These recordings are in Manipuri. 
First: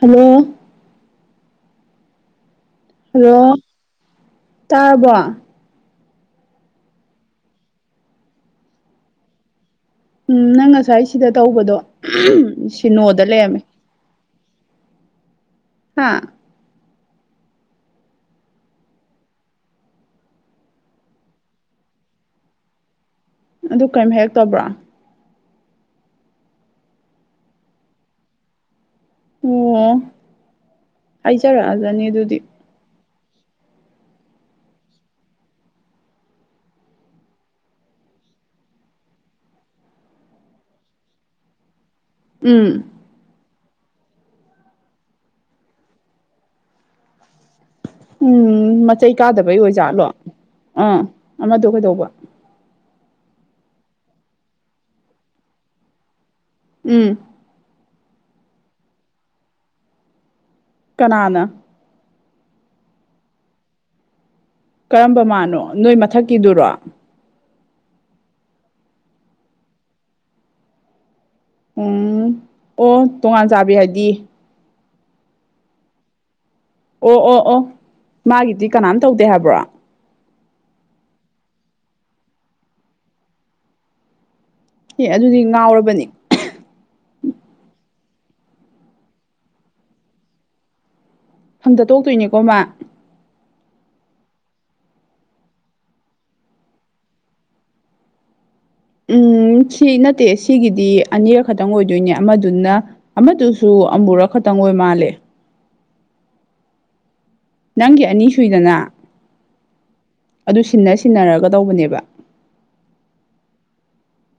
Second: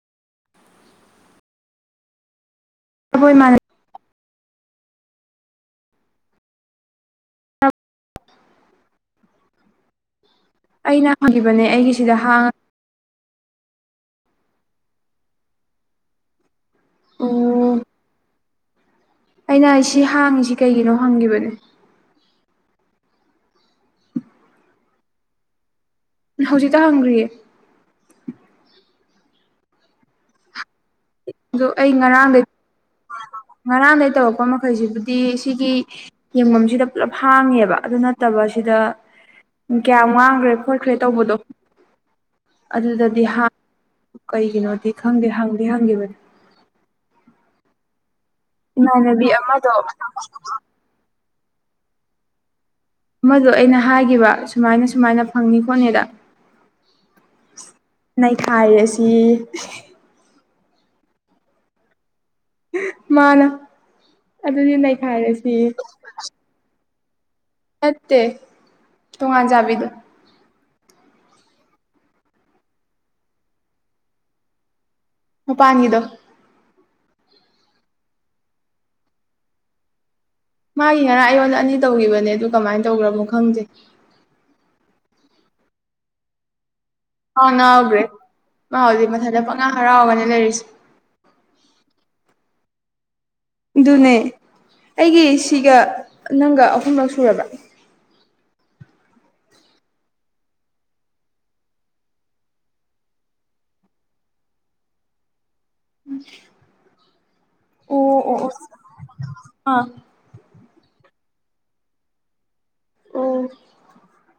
ꯍꯜꯂꯣ ꯑꯩꯈꯣꯏ ꯍꯜꯂꯣ ꯏꯃꯥꯟꯅ ꯇꯥꯔꯕꯣ ꯎꯝ ꯅꯪ ꯉꯁꯥꯏ ꯑꯩꯅ ꯁꯤꯗ ꯍꯪꯈꯤꯕꯅꯦ ꯇꯧꯕꯗꯣ ꯑꯩꯒꯤꯁꯤꯗ ꯍꯥꯡꯉ ꯁꯤꯅꯣꯗ ꯂꯩꯔꯝꯃꯦ ꯍꯥꯥ ꯑꯣ ꯑꯩꯅ ꯑꯩꯁꯤ ꯍꯥꯡꯉꯤꯁꯤ ꯀꯩꯒꯤꯅꯣ ꯍꯪꯈꯤꯕꯅꯦ ꯑꯗꯨ ꯀꯔꯤꯝ ꯍꯦꯛ ꯇꯧꯕ꯭ꯔꯥ ꯍꯧꯖꯤꯛꯇ ꯍꯪꯈ꯭ꯔꯤꯌꯦ ꯑꯣ ꯑꯗꯣ ꯑꯩ ꯍꯥꯏꯖꯔꯛꯑꯒꯅꯤ ꯑꯗꯨꯗꯤ ꯉꯔꯥꯡꯗꯩ ꯉꯔꯥꯡꯗꯩ ꯇꯧꯔꯛꯄ ꯃꯈꯩꯁꯤꯕꯨꯗꯤ ꯁꯤꯒꯤ ꯌꯦꯡꯐꯝꯁꯤꯗ ꯄꯨꯂꯞ ꯍꯥꯡꯉꯦꯕ ꯑꯗꯨ ꯅꯠꯇꯕ ꯁꯤꯗ ꯀꯌꯥꯝ ꯋꯥꯥꯡꯈ꯭ꯔꯦ ꯈꯣꯠꯈ꯭ꯔꯦ ꯇꯧꯕꯗꯣ ꯎꯝ ꯑꯗꯨꯗꯗꯤꯍꯥ ꯀꯩꯒꯤꯅꯣꯗꯤ ꯈꯪꯗꯦ ꯍꯪꯗꯦ ꯍꯪꯈꯤꯕꯅꯦ ꯎꯝ ꯃꯆꯩ ꯏꯃꯥꯟꯅꯕꯤ ꯀꯥꯗꯕꯩ ꯑꯃꯗꯣ ꯑꯣꯏꯖꯥꯠꯂꯣ ꯑꯥ ꯑꯃꯗꯣ ꯀꯩꯗꯧꯕ ꯑꯃꯗꯣ ꯑꯩꯅ ꯍꯥꯏꯈꯤꯕ ꯁꯨꯃꯥꯏꯅ ꯁꯨꯃꯥꯏꯅ ꯐꯪꯅꯤ ꯈꯣꯠꯅꯤꯗ ꯎꯝ ꯅꯥꯩꯈꯥꯏ ꯑꯁꯤ ꯀꯅꯥꯅ ꯃꯥꯅ ꯑꯗꯨꯗꯤ ꯀꯔꯝꯕ ꯅꯩꯈꯥꯏꯔꯁꯤ ꯃꯥꯅꯣ ꯅꯣꯏ ꯃꯊꯛꯀꯤꯗꯨꯔꯣ ꯅꯠꯇꯦ ꯇꯣꯉꯥꯟꯖꯥꯕꯤꯗꯣ ꯎꯝ ꯑꯣ ꯇꯣꯉꯥꯟ ꯆꯥꯕꯤ ꯍꯥꯏꯗꯤ ꯎꯄꯥꯥꯉꯤꯗꯣ ꯑꯣ ꯑꯣ ꯑꯣ ꯃꯥꯒꯤꯗꯤ ꯀꯅꯥꯝ ꯇꯧꯗꯦ ꯍꯥꯏꯕ꯭ꯔꯣ ꯃꯥꯒꯤ ꯉꯔ ꯑꯩꯌꯣꯟ ꯑꯅꯤ ꯇꯧꯈꯤꯕꯅꯦ ꯑꯗꯨ ꯀꯃꯥꯏꯅ ꯇꯧꯈ꯭ꯔꯕꯣ ꯈꯪꯗꯦ ꯑꯦ ꯑꯗꯨꯗꯤ ꯉꯥꯎꯔꯕꯅꯤ ꯑꯥꯎ ꯅꯥꯎꯈ꯭ꯔꯦ ꯃꯥ ꯍꯧꯖꯤꯛ ꯃꯊꯟꯗ ꯄꯪꯉꯥ ꯍꯔꯥꯎꯒꯅꯦ ꯂꯩꯔꯤꯁꯦ ꯐꯪꯗ ꯇꯣꯛꯇꯣꯏꯅꯦꯀꯣ ꯃꯥ ꯑꯗꯨꯅꯦ ꯑꯩꯒꯤ ꯁꯤꯒ ꯅꯪꯒ ꯑꯍꯨꯝꯂꯛ ꯁꯨꯔꯕ ꯎꯝ ꯁꯤ ꯅꯠꯇꯦ ꯁꯤꯒꯤꯗꯤ ꯑꯅꯤꯔꯛ ꯈꯛꯇꯪ ꯑꯣꯏꯗꯣꯏꯅꯦ ꯑꯃꯗꯨꯅ ꯑꯃꯗꯨꯁꯨ ꯑꯃꯕꯨꯔ ꯈꯛꯇꯪ ꯑꯣꯏ ꯃꯥꯜꯂꯦ ꯎꯝ ꯅꯪꯒꯤ ꯑꯅꯤ ꯁꯨꯏꯗꯅ ꯑꯥ ꯑꯗꯨ ꯁꯤꯟꯅ ꯁꯤꯟꯅꯔꯒ ꯇꯧꯕꯅꯦꯕ ꯑꯣ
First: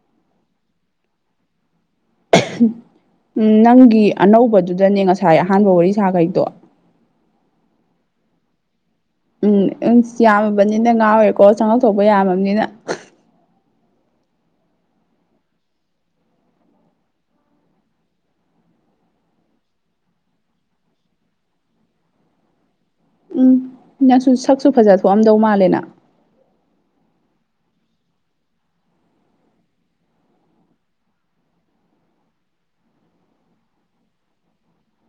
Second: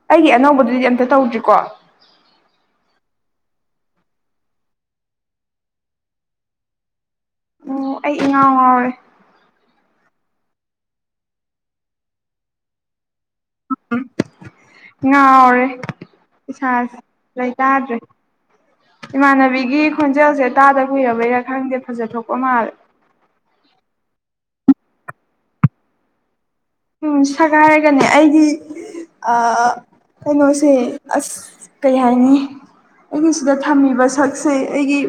ꯑꯩꯒꯤ ꯑꯅꯧꯕꯗꯨꯗꯤ ꯑꯝꯇ ꯇꯧꯗ꯭ꯔꯤꯀꯣ ꯅꯪꯒꯤ ꯑꯅꯧꯕꯗꯨꯗꯅꯦ ꯉꯁꯥꯏ ꯑꯍꯥꯟꯕ ꯋꯥꯔꯤ ꯁꯥꯈꯩꯗꯣ ꯑꯣ ꯑꯩ ꯏꯉꯥꯎ ꯉꯥꯎꯋꯦ ꯎꯝ ꯌꯥꯝꯃꯕꯅꯤꯅ ꯉꯥꯎꯔꯦꯀꯣ ꯆꯪꯉꯧ ꯊꯣꯛꯣꯛꯄ ꯌꯥꯝꯃꯕꯅꯤꯅ [unintelligible] ꯉꯥꯎꯔꯦ ꯏꯁꯥ ꯂꯩꯇꯥꯗ꯭ꯔꯦ ꯏꯃꯥꯟꯅꯕꯤꯒꯤ ꯈꯣꯟꯖꯦꯜꯁꯦ ꯇꯥꯗ ꯀꯨꯏꯔꯕꯩꯔꯥ ꯈꯪꯗꯦ ꯐꯖ ꯊꯣꯛꯣꯛꯄ ꯃꯥꯜꯂꯦ ꯎꯝ ꯅꯪꯁꯨ ꯁꯛꯁꯨ ꯐꯖ ꯊꯣꯛꯑꯝꯗꯧ ꯃꯥꯜꯂꯦꯅ ꯎꯝ ꯁꯛꯒ ꯍꯥꯏꯔꯒꯅꯦ ꯑꯩꯗꯤ ꯀꯩꯅꯣꯁꯦ ꯑꯁ ꯀꯩ ꯍꯥꯏꯅꯤ ꯑꯩꯅ ꯁꯤꯗ ꯊꯝꯃꯤꯕ ꯁꯛꯁꯦ ꯑꯩꯒꯤ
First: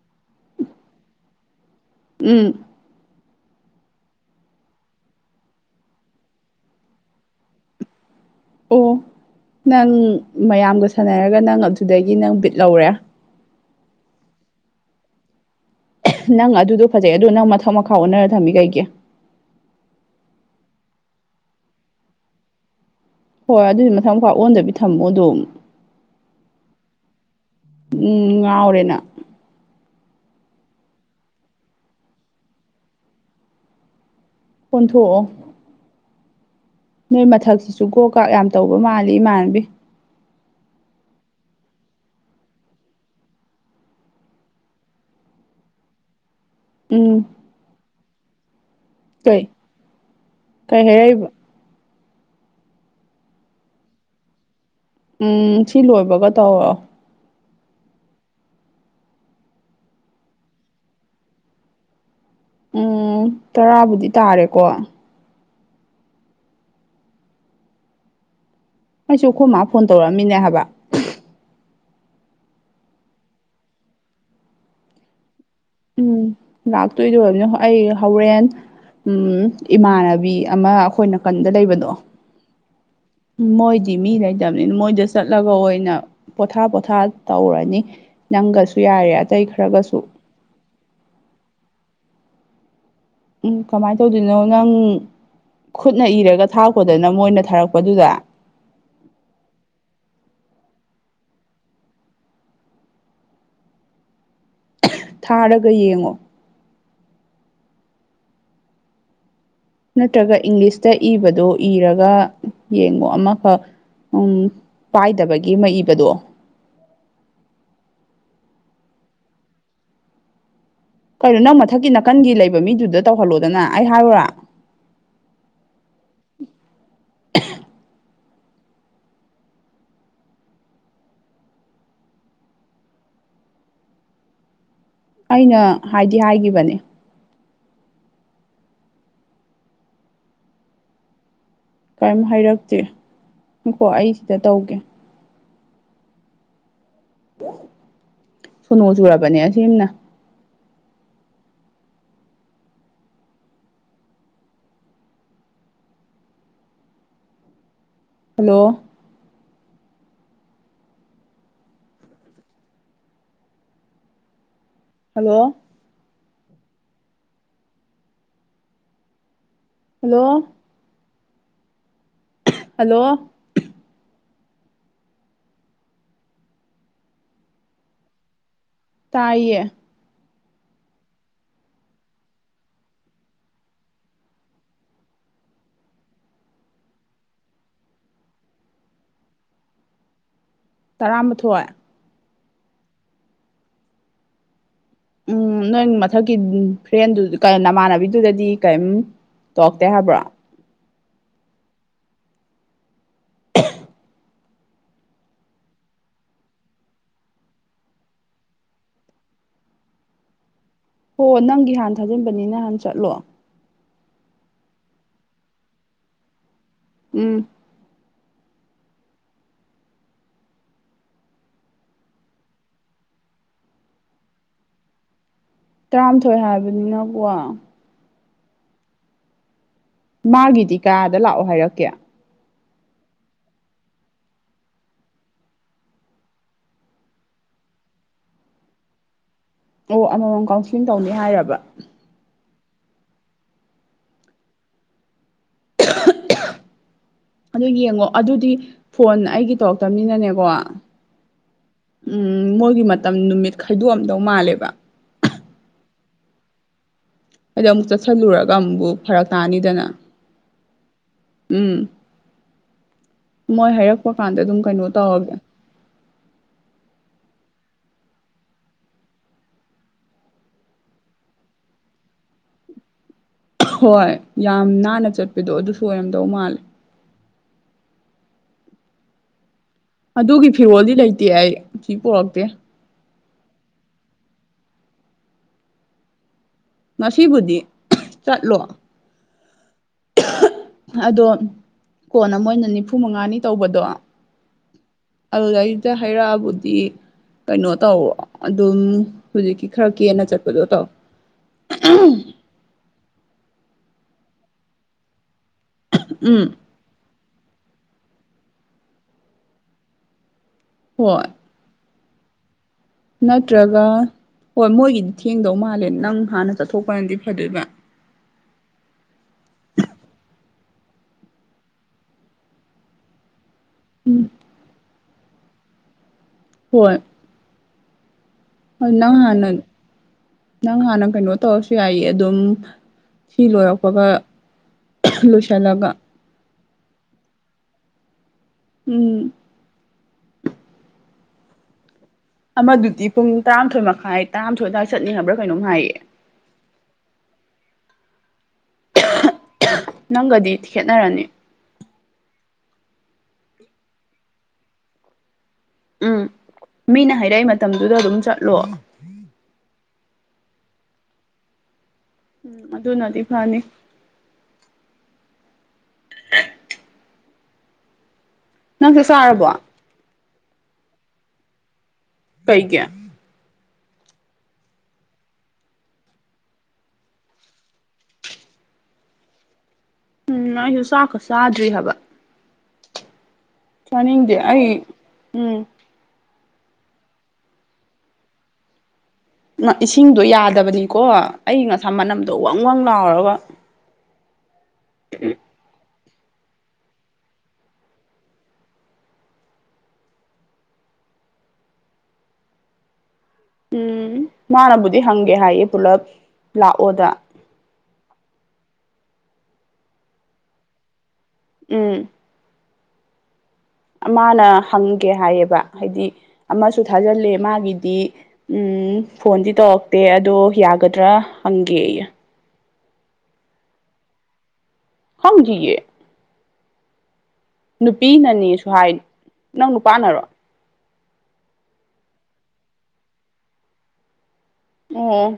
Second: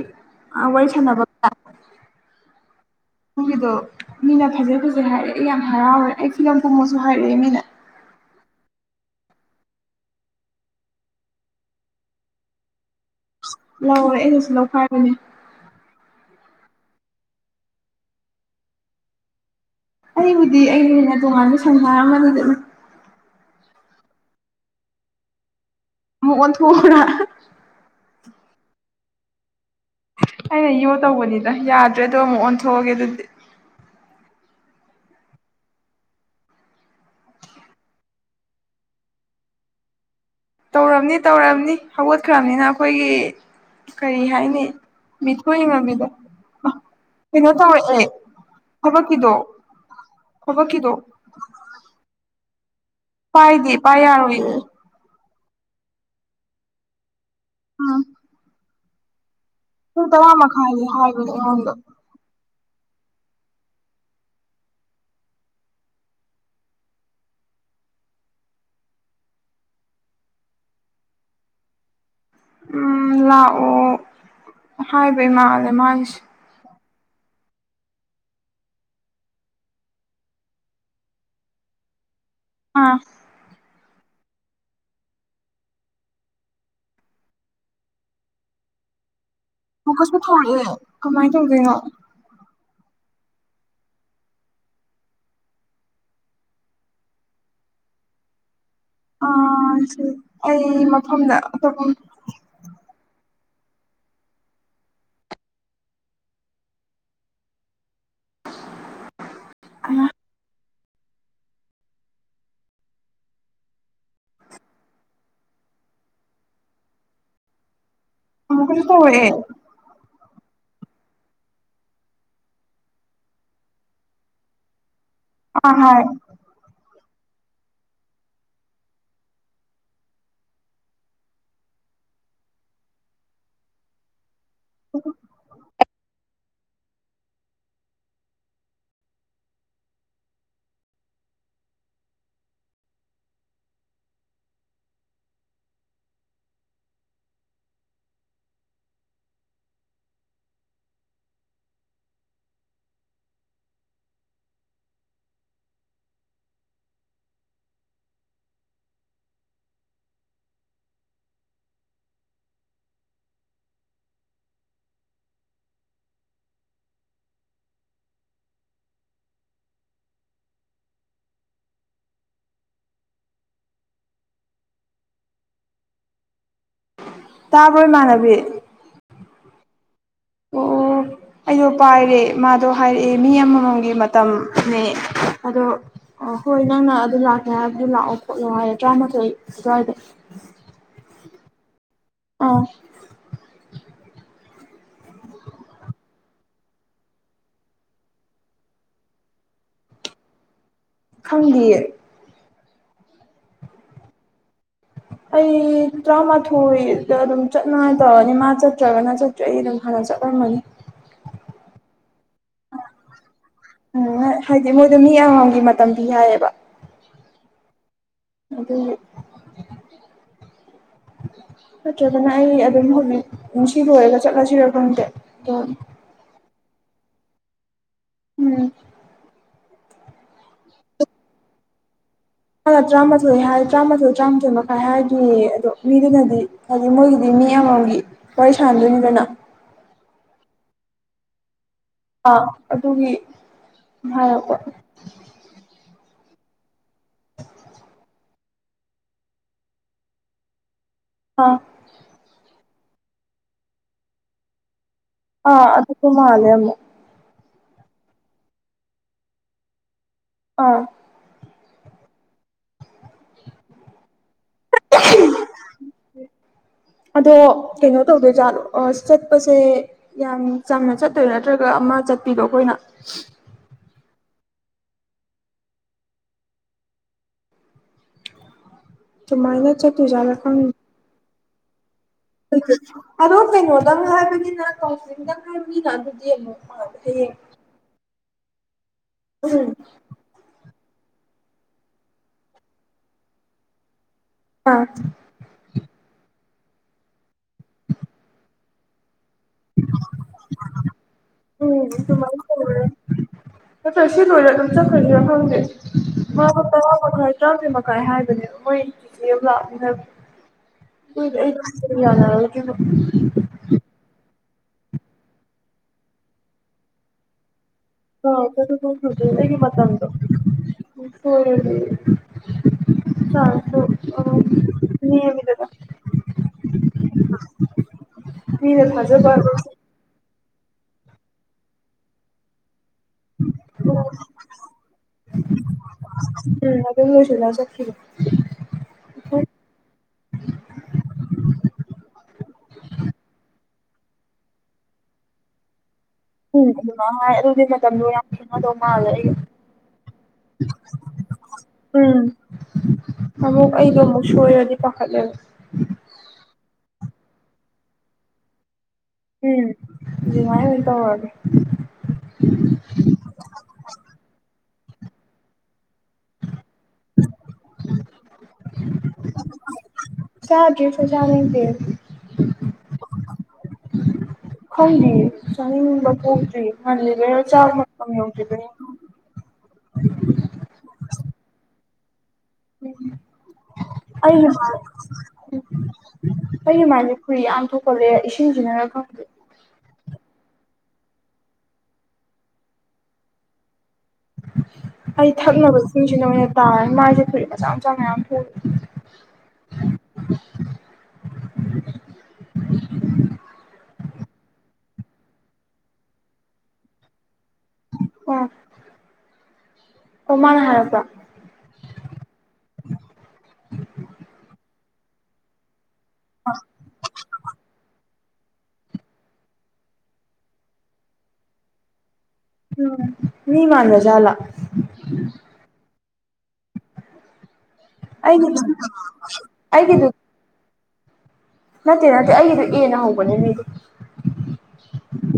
ꯋꯥꯔꯤ ꯁꯥꯟꯅꯕ ꯀꯌꯥ ꯎꯝ ꯑꯗꯨꯒꯤꯗꯣ ꯃꯤꯅ ꯐꯖꯩ ꯐꯖꯩ ꯍꯥꯏꯔꯛꯑꯦ ꯑꯩ ꯌꯥꯝ ꯍꯔꯥꯎꯔꯦ ꯑꯩ ꯐꯤꯂꯝ ꯀꯨꯝꯕꯁꯨ ꯍꯥꯏꯔꯛꯑꯦ ꯃꯤꯅ ꯎ ꯅꯪ ꯃꯌꯥꯝꯒ ꯁꯥꯟꯅꯔꯒ ꯅꯪ ꯑꯗꯨꯗꯒꯤ ꯅꯪ ꯕꯤꯠ ꯂꯧꯔꯦ ꯂꯧꯔꯦ ꯑꯩꯩꯅꯁꯨ ꯂꯧꯈꯥꯏꯕꯅꯦ ꯅꯪ ꯑꯗꯨꯗꯣ ꯐꯖꯩ ꯑꯗꯣ ꯅꯪ ꯃꯊꯛ ꯃꯈꯥ ꯎꯟꯅꯔ ꯊꯝꯃꯤ ꯀꯩꯒꯤꯦ ꯑꯩꯕꯨꯗꯤ ꯑꯩꯩꯅ ꯍꯦꯟꯅ ꯇꯣꯉꯥꯟꯕ ꯁꯪꯁꯥꯔ ꯑꯃꯗ ꯆꯠꯂꯨ ꯍꯣꯏ ꯑꯗꯨꯗꯤ ꯃꯊꯪ ꯃꯈꯨꯥ ꯑꯣꯟꯗꯕꯤ ꯊꯝꯃꯣ ꯑꯗꯣꯝ ꯃꯣꯊ ꯍꯔ ꯉꯥꯎꯔꯤꯦꯅ ꯑꯩꯅ ꯌꯣ ꯇꯧꯕꯅꯤꯗ ꯌꯥꯗ꯭ꯔꯦꯗꯣ ꯑꯃꯨꯛ ꯑꯣꯟꯊꯣꯛꯑꯒꯦ ꯑꯗꯨꯗꯤ ꯑꯣꯟꯊꯣꯛꯑꯣ ꯅꯣꯏ ꯃꯊꯛꯁꯤꯁꯨ ꯒꯣ ꯀ ꯌꯥꯝ ꯇꯧꯕ ꯃꯥꯜꯂꯤ ꯏꯃꯥꯟꯅꯕꯤ ꯇꯧꯔꯕꯝꯅꯤ ꯇꯧꯔꯝꯅꯤ ꯍꯧꯒꯠꯈ꯭ꯔꯕꯅꯤꯅ ꯑꯩꯈꯣꯏꯒꯤ ꯀꯔꯤ ꯍꯥꯏꯅꯤ ꯃꯤꯊꯣꯏꯏꯉꯝꯕꯤꯗꯣ ꯎꯝ ꯀꯩꯅꯣ ꯇꯧꯔꯛꯑꯦ ꯍꯕ ꯀꯗꯣ ꯀꯩ ꯍꯕ ꯀꯩ ꯀꯗꯣ ꯍꯥꯏꯔꯛꯏꯕ ꯄꯥꯏꯗꯤ ꯄꯥꯏ ꯌꯥꯣꯏ ꯎꯝ ꯁꯤ ꯂꯣꯏꯕꯒ ꯇꯧꯔꯣ ꯎꯝ ꯇ ꯇ ꯔꯃ ꯈꯂꯤ ꯍꯥꯏꯗꯤ ꯅꯗ ꯎꯝ ꯇꯔꯥꯕꯨꯗꯤ ꯇꯥꯔꯦꯀꯣ ꯑꯩꯁꯨ ꯑꯩꯈꯣꯏ ꯃꯥ ꯐꯣꯟ ꯇꯧꯔꯛꯑꯃꯤꯅꯦ ꯍꯥꯏꯕ ꯎꯝ ꯂꯥꯛꯑꯣ ꯍꯥꯏꯕ ꯏ ꯃꯥꯥꯜꯂꯦ ꯃꯥꯒꯤꯁꯦ ꯂꯥꯛꯇꯣꯏꯗꯣ ꯑꯣꯏꯕꯅꯤ ꯑꯩ ꯍꯣꯔꯦꯟ ꯎꯝ ꯏꯃꯥꯟꯅꯕꯤ ꯑꯃ ꯑꯩꯈꯣꯏꯅ ꯀꯟꯗ ꯂꯩꯕꯗꯣ ꯑꯥ ꯃꯣꯏꯗꯤ ꯃꯤ ꯂꯩꯇꯕꯅꯤꯅ ꯃꯣꯏꯗ ꯆꯠꯂꯒ ꯑꯣꯏꯅ ꯄꯣꯊꯥ ꯄꯣꯊꯥ ꯇꯧꯔꯅꯤ ꯅꯪꯒꯁꯨ ꯌꯥꯔꯦ ꯑꯇꯩ ꯈꯔ ꯃꯈꯀꯁꯨ ꯊꯧꯔꯛꯑꯦ ꯀꯃꯥꯏꯅ ꯇꯧꯒꯣꯏꯅꯣ ꯎꯝ ꯀꯃꯥꯏꯅ ꯇꯧꯗꯣꯏꯅꯣ ꯅꯪ ꯈꯨꯠꯅ ꯏꯔꯒ ꯊꯥꯛꯔꯛꯄꯗꯅ ꯃꯣꯏꯅ ꯊꯥꯔꯛꯄꯗꯨꯗ ꯑꯥ ꯁꯤ ꯑꯩ ꯃꯐꯝꯗ ꯑꯣꯞꯐꯝ ꯊꯥꯔꯒ ꯌꯦꯡꯉꯣ ꯅꯠꯇ꯭ꯔꯒ ꯏꯪꯂꯤꯁꯇ ꯏꯕꯗꯣ ꯏꯔꯒ ꯌꯦꯡꯕꯣ ꯑꯃꯈꯛ ꯎꯝ ꯄꯥꯏꯗꯕꯒꯤ ꯃ ꯏꯕꯗꯣ ꯑꯃ ꯀꯩꯅ ꯇ ꯑꯣꯏꯌꯦꯦ ꯀꯩꯅꯣ ꯅꯪ ꯃꯊꯛꯀꯤ ꯅꯥꯀꯟꯒꯤ ꯂꯩꯕ ꯃꯤꯗꯨꯗ ꯇꯧꯍꯜꯂꯣꯗꯅ ꯑꯩ ꯍꯥꯏꯔꯨꯔ ꯑ ꯍꯣꯏ ꯑꯩꯅ ꯍꯥꯏꯗꯤ ꯍꯥꯏꯈꯤꯕꯅꯦ ꯀꯔꯤꯝ ꯍꯥꯏꯔꯛꯇꯦ ꯀꯣ ꯑꯩ ꯁꯤꯗ ꯇꯧꯒꯦ ꯁꯣꯅꯃ ꯆꯨꯔꯥꯕꯅꯤꯁꯤꯅ ꯍꯂꯣ ꯍꯜꯂꯣ ꯍꯜꯂꯣ ꯍꯜꯂꯣ ꯇꯥꯕꯣꯏ ꯃꯥꯥꯟꯅꯕꯤ ꯇꯌꯦ ꯑꯣ ꯑꯩꯗꯣ ꯄꯥꯏꯔꯦ ꯃꯥꯗꯣ ꯍꯥꯏꯔꯛꯑꯦ ꯃꯤ ꯑꯃꯃꯝꯒꯤ ꯃꯇꯝꯅꯦ ꯑꯗꯣ ꯍꯣꯏ ꯅꯪꯅ ꯑꯗꯨ ꯂꯥꯛꯀꯦ ꯍꯥꯏꯕꯗꯨ ꯂꯥꯛꯑꯣ ꯈꯣꯠꯂꯣ ꯍꯥꯏꯌꯦꯦ ꯇꯔꯥꯃꯥꯊꯣꯏ ꯑꯗꯨ꯭ꯋꯥꯏꯗ ꯑꯔꯥꯥꯟꯕ ꯊꯣꯛꯑꯦ ꯑꯥ ꯎꯝ ꯅꯣꯏ ꯃꯊꯛꯀꯤ ꯐ꯭ꯔꯦꯟꯗꯨ ꯅꯃꯥꯟꯅꯕꯤꯗꯨꯗꯗꯤ ꯀꯔꯤꯝ ꯇꯣꯛꯇꯦ ꯍꯥꯏꯕ꯭ꯔꯣ ꯈꯪꯕꯤꯌꯦ [inaudible] ꯑꯩ ꯇꯔꯥꯃꯥꯊꯣꯏꯗ ꯑꯗꯨꯝ ꯆꯠꯅꯉꯥꯏ ꯇꯧꯔꯅꯤ ꯃꯥ ꯆꯠꯇ꯭ꯔꯒꯅ ꯆꯠꯇꯦ ꯑꯩ ꯑꯗꯨꯝ ꯍꯜꯉꯛ ꯖꯠꯂꯝ ꯑꯃꯅꯤ ꯍꯣ ꯅꯪꯒꯤ ꯍꯥꯟ ꯊꯥꯖꯤꯟꯕꯅꯤꯅ ꯅꯥꯟ ꯆꯠꯂꯣ ꯎꯝ ꯍꯥꯏꯗꯤ ꯃꯣꯏꯗꯣ ꯃꯤ ꯑꯝꯒꯤ ꯃꯇꯝ ꯄꯤ ꯍꯥꯏꯌꯦꯕ ꯎꯝ ꯑꯗꯨꯗ ꯅꯠꯇ꯭ꯔꯒꯅ ꯑꯩ ꯑꯗꯨꯝ ꯍꯧꯖꯤꯛ ꯅꯨꯡꯁꯤ ꯂꯣꯏꯔꯒ ꯆꯠꯂꯁꯤꯔꯣ ꯈꯗꯦ ꯇꯔꯥꯃꯥꯊꯣꯏ ꯍꯥꯏꯕꯅꯤꯅꯀꯣ ꯎꯝ ꯃꯥꯒꯤꯗꯤ ꯀꯌꯥꯗ ꯂꯥꯛꯑꯣ ꯍꯥꯏꯔꯛꯀꯦ ꯃꯥ ꯇꯔꯥꯃꯥꯊꯣꯏ ꯍꯥꯏ ꯇꯔꯥꯃꯊꯣꯏ ꯇꯔꯥꯃꯥꯊꯣꯏ ꯃꯈꯥꯏ ꯍꯥꯏꯗꯌꯦ ꯑꯗꯣ ꯃꯤꯗꯨꯅꯗꯤ ꯍꯥꯏꯗꯤ ꯃꯣꯏꯒꯤꯗꯤ ꯃꯤ ꯑꯃꯒꯤꯃꯝ ꯋꯥꯔꯤ ꯁꯥꯟꯗꯣꯏꯅꯤꯗꯅ ꯑꯣ ꯑꯃꯃꯝ ꯀꯥꯎꯟꯁꯂꯤꯡ ꯇꯧꯅꯤ ꯍꯥꯏꯔꯕ ꯑꯗꯨꯒꯤ ꯍꯥꯏꯄꯣ [inaudible] ꯑꯗꯨ ꯌꯦꯡꯉꯣ ꯑꯗꯨꯗꯤ ꯐꯣꯟ ꯑꯩꯒꯤ ꯇꯧꯔꯛꯇꯕꯅꯤꯅꯅꯦꯀꯣ ꯑꯥ ꯎꯝ ꯃꯣꯏꯒꯤ ꯃꯇꯝ ꯅꯨꯃꯤꯠ ꯈꯥꯏꯗꯣꯛꯑꯝꯗꯧ ꯃꯥꯜꯂꯦꯕ ꯑꯥ ꯑꯗꯨꯁꯨ ꯃꯥꯅꯦꯦ ꯍꯥꯏꯗꯤ ꯑꯃꯨꯛ ꯆꯠꯁꯤꯜꯂꯨꯔꯒ ꯑꯃꯨꯛꯕꯨ ꯐꯔꯛ ꯇꯥꯅꯤꯗꯅ ꯑꯥ ꯎꯝ ꯃꯣꯏ ꯍꯥꯏꯔꯛꯄ ꯀꯥꯟꯗ ꯑꯗꯨꯝ ꯀꯩꯅꯣ ꯇꯧꯔꯒꯦ ꯑꯗꯣ ꯀꯩꯅꯣ ꯇꯧꯗꯣꯏꯥꯠꯂ ꯑ ꯆꯠꯄꯁꯦ ꯌꯥꯝ ꯆꯝꯅ ꯆꯠꯇꯣꯏ ꯅꯠꯇ꯭ꯔꯒ ꯑꯃ ꯆꯠꯄꯤꯗꯣ ꯑꯩꯈꯣꯏ ꯄꯨ ꯍꯣꯏ ꯌꯥꯝ ꯅꯥꯟꯅ ꯆꯠꯄꯗꯣ ꯑꯗꯨꯁꯨ ꯑꯣꯏꯔꯝꯗꯧ ꯃꯥꯜꯂꯦ ꯇꯨꯃꯥꯏꯅ ꯑꯗꯨꯒꯤ ꯐꯤꯔꯣꯜꯗꯤ ꯂꯩꯇꯦ ꯑꯩ ꯁꯤ ꯄꯣꯔꯛꯇꯦ ꯑꯗꯣ ꯀꯩꯅꯣꯗꯪ ꯍꯥꯏꯕꯅꯤꯅ ꯀꯥꯎꯟꯂꯤꯡꯗꯪ ꯍꯥꯏꯕꯅꯤꯅ ꯑꯗꯨꯗꯤ ꯑꯃꯨꯛ ꯃꯥꯜꯂꯦ ꯍꯌꯦꯡ ꯉꯁꯤꯕꯨꯗꯤ ꯆꯠꯂꯣ ꯎꯝ ꯑꯗꯣ ꯀꯣꯟꯅ ꯃꯣꯏꯅ ꯅꯤꯐꯨ ꯃꯉꯥꯅꯤ ꯇꯧꯕꯗꯣ ꯑꯥ ꯑꯗꯨꯗꯩꯗ ꯍꯥꯏꯩꯔꯛꯑꯕꯨꯗꯤ ꯀꯩꯅꯣ ꯇꯧꯣ ꯑꯗꯨꯝ ꯍꯧꯖꯤꯛꯀꯤ ꯈꯔ ꯀꯦꯅ ꯆꯠꯄꯗꯣ ꯇꯧ ꯇꯁꯤ ꯇꯔ ꯇ ꯈꯔꯗꯤꯔ ꯐꯪꯗꯦ ꯎꯝ ꯃꯥ ꯇ ꯃꯈ ꯆ ꯃꯈꯀꯥꯏ ꯍꯥꯏꯕꯅꯦ ꯃꯣꯏꯤ ꯂꯥꯛꯅ ꯍꯣꯏ ꯌꯥ ꯅꯠꯇ꯭ꯔꯒ ꯍꯣꯏ ꯃꯣꯏꯒꯤꯗꯤ ꯊꯦꯡꯗꯧ ꯃꯥꯜꯂꯦ ꯅꯪ ꯍꯥꯟꯅ ꯆꯠꯊꯣꯛꯄꯅꯗꯤ ꯐꯗꯣꯏꯕ ꯍ ꯍꯦꯒꯤ ꯃꯗꯣꯗꯤ ꯆ ꯎꯝ ꯃꯤꯃꯤꯗꯗ ꯍꯣꯏ ꯃꯤꯅꯦ ꯅꯪ ꯊꯖꯕ ꯍꯥꯟꯅ ꯅꯪ ꯍꯥꯟꯅ ꯀꯩꯅꯣ ꯇꯧꯔꯁꯨ ꯌꯥꯏ ꯑꯗꯨꯝ ꯁꯤ ꯂꯣꯏꯔꯛꯄꯒ ꯂꯣꯏꯁꯤꯜꯂꯒ ꯎꯝ ꯑꯗꯨ ꯍꯧꯂ ꯁ ꯐꯈꯤ ꯎꯝ ꯑꯃꯗꯨꯗꯤ ꯄꯨꯡ ꯇꯔꯥꯃꯥꯊꯣꯏ ꯃꯈꯥꯏ ꯇꯔꯥꯃꯥꯊꯣꯏ ꯑꯗꯨꯏ ꯆꯠꯅꯤꯡꯉꯕ꯭ꯔꯥ ꯀꯩꯅꯣꯝ ꯉꯥꯏꯌꯦ ꯎꯝ ꯑꯗꯨꯃ ꯑꯗꯨꯒꯤ ꯃꯇꯝꯗꯣ ꯌꯥꯝ ꯏꯅꯥꯗꯣ ꯃꯥꯜ ꯅꯪꯒꯗꯤ ꯈꯦꯠꯅꯔꯅꯤ ꯎꯝ ꯑꯃꯨꯛ ꯑꯩꯗꯣ ꯑꯃꯨꯛ ꯁꯣꯏꯔꯗꯤ ꯄꯥꯈꯠꯂꯦꯕ ꯎꯝ ꯃꯤꯅ ꯍꯥꯏꯔꯛꯏ ꯃꯇꯝꯗꯨꯗ ꯑꯗꯨꯝ ꯆꯠꯂꯣ ꯎꯝ ꯃ ꯇꯧꯕꯒ ꯎꯝ ꯑꯗꯨꯅꯗꯤ ꯐꯅꯤ ꯅꯪꯁꯦ ꯆꯥꯔꯕꯣ ꯆꯒꯦꯁꯨꯖꯥꯅꯒ ꯀꯩ ꯀꯌꯥ ꯈꯜꯂꯤ ꯆꯥꯅꯤꯡꯕ ꯄꯣꯛꯗ꯭ꯔꯤ ꯈꯜꯂꯤ ꯀ ꯆꯥ ꯃꯇꯝ ꯌꯧꯗ꯭ꯔꯤꯔꯤꯕꯅꯤ ꯎꯝ ꯑꯩꯁꯨ ꯆꯥꯛꯀ ꯆꯥꯗ꯭ꯔꯤ ꯍꯥꯏꯕ ꯑ ꯆꯥꯅꯤꯡꯗꯦ ꯑꯩ ꯎꯝ ꯀꯒꯤ ꯃꯥꯏꯗꯤꯦ ꯈꯨꯨꯔꯤ ꯌꯥꯝꯟ ꯊꯣꯛꯀꯠꯂꯦ ꯏꯁꯤꯡꯁꯤꯅꯔ ꯈꯪꯗꯦ ꯏꯁꯤꯡꯗꯣ ꯌꯥꯗꯕꯅꯤꯀꯣ ꯑꯩ ꯉꯁꯥ ꯃꯅꯝꯗꯣ ꯋꯥꯪ ꯋꯥꯋꯪ ꯂꯥꯎꯔꯒ ꯑꯩ ꯊꯛꯅꯕꯅꯕꯁꯦ ꯁꯤꯡꯁꯤ ꯅ ꯑꯣꯏꯅ ꯇꯥꯔ ꯃꯥꯏꯁꯦ ꯐꯔꯤ ꯃꯆꯥ ꯃꯆꯥ ꯃꯌꯥꯝ ꯊꯣꯛꯏ [inaudible] [inaudible] ꯗꯤ ꯍꯪꯒꯦ ꯍꯥꯏꯌꯦ ꯄꯨꯂꯞ ꯂꯥꯛꯑꯣꯗ ꯑ ꯑꯣꯃꯥꯟ ꯍꯥꯏꯔꯁ ꯎꯝ ꯎ ꯃꯥꯅ ꯍꯪꯒꯦ ꯍꯥꯏꯌꯦꯕ ꯍꯥꯏꯗꯤ ꯑꯃꯁꯨ ꯊꯥꯖꯤꯜꯂꯦ ꯃꯥꯒꯤꯗꯤ ꯎꯝ ꯐꯣꯟꯗꯤ ꯇꯧꯔꯛꯇꯦ ꯑꯗꯣ ꯌꯥꯒꯗ꯭ꯔꯥ ꯍꯪꯒꯦ ꯑꯩ ꯎꯝ ꯃꯤ ꯃꯥꯟꯂ ꯆꯂ ꯍꯪꯖꯤꯌꯦ ꯑꯩꯒꯤ ꯅꯨꯄꯤꯅꯅꯦ ꯁꯨ ꯍꯥꯏ ꯅꯪ ꯑꯩꯒꯤꯗꯨ ꯅꯨꯄꯥꯅꯔꯣ ꯅꯠꯇꯦ ꯅꯠꯇꯦ ꯑꯩꯗꯨ ꯑꯦ ꯅ ꯍꯧꯕꯅꯦ ꯃꯤꯗꯤ ꯑꯣ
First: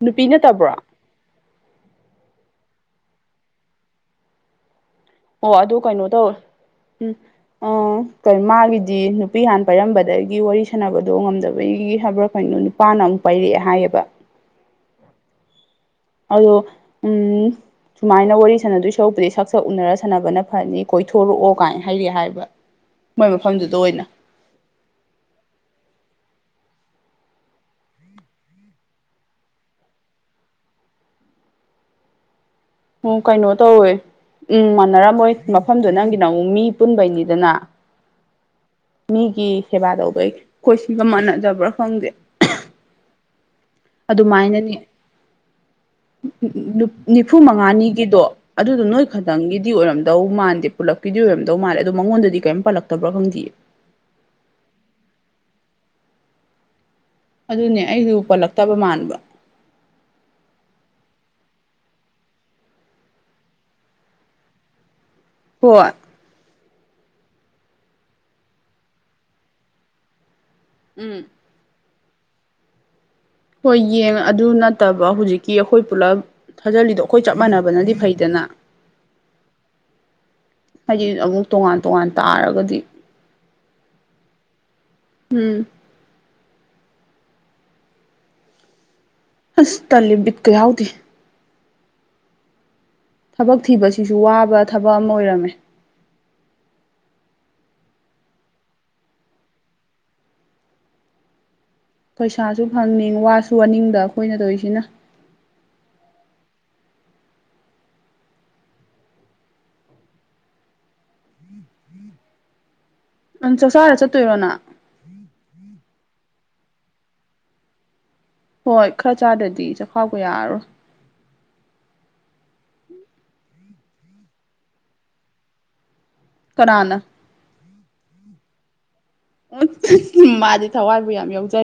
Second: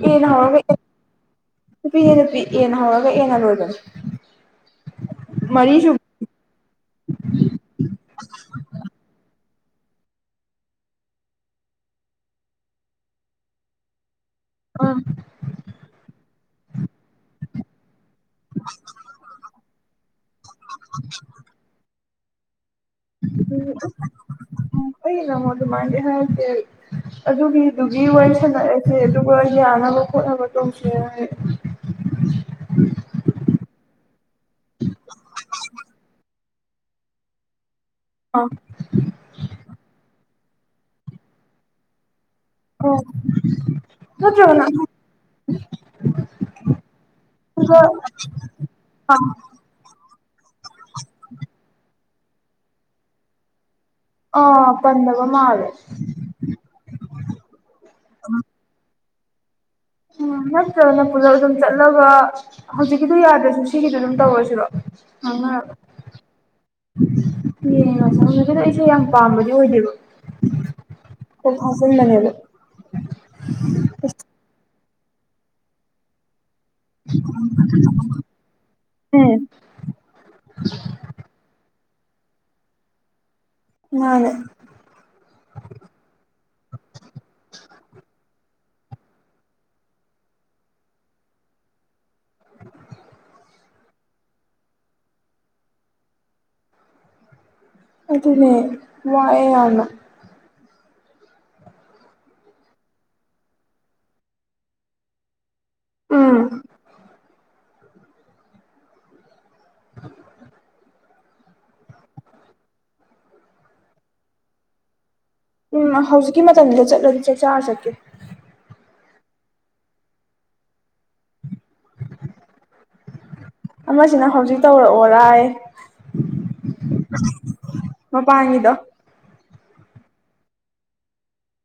ꯅꯨꯄꯤ ꯌꯦꯅ ꯍ ꯅꯠꯇꯕ꯭ꯔꯣ ꯅꯨꯄꯤꯅꯦ ꯅꯨꯄꯤ ꯌꯦꯟ ꯍꯧꯔꯒ ꯑꯦꯟꯉꯔꯣꯏꯗꯅ ꯑꯣ ꯑꯗꯨ ꯀꯩꯅꯣ ꯇꯧꯔꯦ ꯎꯝ ꯑ ꯀ ꯃꯥꯒꯤꯗꯤ ꯅꯨꯄꯤ ꯍꯥꯟ ꯄꯥꯏꯔꯝꯕꯗꯒꯤ ꯋꯥꯔꯤ ꯁꯥꯟꯅꯕꯗꯣ ꯉꯝꯗꯕꯒꯤ ꯍꯥꯏꯕ꯭ꯔꯥ ꯀꯩꯅꯩꯅꯣ ꯅꯨꯄꯥꯅ ꯑꯃꯨꯛ ꯄꯥꯏꯔꯛꯑꯦ ꯍꯥꯏꯌꯦꯕ ꯑꯥ ꯑꯗꯣ ꯎꯝ ꯁꯨꯃꯥꯏꯅ ꯋꯥꯔꯤ ꯁꯥꯟꯅꯗꯣꯏ ꯁꯔꯛꯄꯨꯗꯤ ꯁꯛ ꯁꯛ ꯎꯅꯔ ꯁꯥꯟꯅꯕꯅ ꯐꯅꯤ ꯀꯣꯏꯊꯣꯔꯛꯑꯣ ꯀꯥꯏꯅ ꯍꯥꯏꯗꯤ ꯍꯥꯏꯕ ꯃꯣꯏ ꯃꯐꯝꯗꯨꯗ ꯑꯣꯏꯅ ꯎꯝ ꯀ ꯅ ꯃ ꯑꯗꯨ ꯃꯥꯦ ꯍꯥꯏ [inaudible] ꯑꯗꯨꯒꯤꯗꯨꯒꯤ ꯋꯥꯔꯤ ꯁꯥꯟꯂꯑꯁꯦ ꯑꯗꯨꯒ ꯌꯥꯅꯕ ꯈꯣꯠꯅꯕ ꯇꯧꯁꯦ ꯎ ꯀꯩꯅꯣ ꯇꯧꯋꯦ ꯎꯝ ꯃꯥꯟꯅꯔꯝꯃꯣꯏ ꯃꯐꯝꯗꯨ ꯅꯪꯒꯤ ꯅꯪ ꯃꯤ ꯑꯄꯨꯟꯕꯩꯅꯤꯗꯅ ꯑꯥ ꯑꯣ ꯃꯤꯒꯤ ꯁꯦꯕꯥ ꯇꯧꯗꯣꯏ ꯀꯣꯏꯁꯤꯟꯒ ꯃꯥꯟꯅꯗꯕ꯭ꯔꯥ ꯈꯪꯗꯦ ꯑ ꯇ ꯆ ꯑꯗꯨꯃꯥꯏꯅꯅꯦ ꯅꯤꯐꯨ ꯃꯉꯥꯅꯤꯒꯤꯗꯣ ꯑꯗꯨꯗꯣ ꯅꯣꯏ ꯈꯇꯪꯒꯤꯗꯤ ꯑꯣꯏꯔꯝꯗ ꯗꯧ ꯃꯥꯟꯗꯦ ꯄꯨꯜꯂꯛꯀꯤꯗꯤ ꯑꯣꯏꯔꯝꯗꯧ ꯃꯥꯜꯂꯦ ꯑꯗꯣ ꯃꯉꯣꯟꯗꯗꯤ ꯀꯔꯤꯝ ꯄꯜꯂꯛꯇꯕ꯭ꯔꯥ ꯈꯪꯗꯦ ꯑꯥ ꯄꯟꯗꯕ ꯃꯥ ꯑꯗꯨꯅꯦ ꯑꯩꯁꯨ ꯄꯜꯂꯛꯇꯕ ꯃꯥꯟꯕ [inaudible] ꯅꯠꯇ꯭ꯔꯅ ꯄꯨꯂꯞ ꯑꯗꯨꯝ ꯆꯠꯂꯒ ꯍꯧꯖꯤꯛꯀꯤꯗꯨꯣ ꯌꯥꯗ꯭ꯔꯁꯨ ꯁꯤꯒꯤꯗ ꯑꯗꯨꯝ ꯇꯧꯔꯁꯤꯕ ꯑꯉ ꯍꯣꯏ ꯌꯦꯡ ꯃꯁ ꯀꯗꯣ ꯑꯩꯁꯦ ꯌꯥꯝ ꯄꯥꯝꯕꯗꯤ ꯑꯣꯏꯗꯦꯕ ꯎꯝ ꯆꯟꯅ ꯂꯩꯕ ꯍꯣꯏ ꯌꯦꯡ ꯑꯗꯨ ꯅꯠꯇꯕ ꯍꯧꯖꯤꯛꯀꯤ ꯑꯩꯈꯣꯏ ꯄꯨꯂꯞ ꯊꯥꯖꯤꯜꯂꯤꯗꯣ ꯑꯩꯈꯣꯏ ꯆꯞ ꯃꯥꯟꯅꯕꯅꯗꯤ ꯐꯩꯗꯅ ꯎꯝ ꯍꯥꯏꯗꯤ ꯑꯃꯨꯛ ꯇꯣꯉꯥꯟ ꯇꯣꯉꯥꯟ ꯇꯥꯔꯒꯗꯤ ꯑꯅꯦ ꯎꯝ ꯑꯁ ꯇꯜꯂꯤꯦ ꯠꯀ ꯌꯥꯎꯗꯤ [inaudible] ꯊꯕꯛ ꯊꯤꯕꯁꯤꯁꯨ ꯋꯥꯕ ꯊꯕꯛ ꯑꯃ ꯑꯣꯏꯔꯝꯃꯦ ꯑꯗꯨꯗꯅꯦ ꯏꯅ ꯄꯩꯁꯥꯁꯨ ꯐꯪꯅꯤꯡ ꯋꯥꯁꯨ ꯑꯅꯤꯡꯕ ꯑꯩꯈꯣꯏꯅ ꯇꯧꯔꯤꯁꯤꯅ ꯎꯝ [inaudible] ꯑ ꯆ ꯁꯔ ꯆꯠꯠꯇꯨꯔꯣꯅꯥ ꯎꯝ ꯍꯧꯖꯤꯛꯀꯤ ꯃꯇꯝꯗꯨꯗ ꯆꯠꯂꯗꯤ ꯆꯥꯛ ꯆꯥꯔ ꯆꯠꯀꯦ ꯍꯣꯏ ꯈꯔ ꯆꯥꯗ꯭ꯔꯗꯤ ꯆꯈꯥꯎꯕ ꯌꯥꯔꯔꯣꯏ ꯎꯝ ꯑꯃꯁꯤꯅ ꯍꯧꯖꯤꯛ ꯇꯧꯔꯛꯑꯣꯔꯥꯏ ꯀꯅ ꯃ ꯄꯉꯗ ꯃꯥꯗꯤ ꯊꯋꯥꯏꯕꯨ ꯌꯥꯝ ꯌꯥꯎꯖꯩ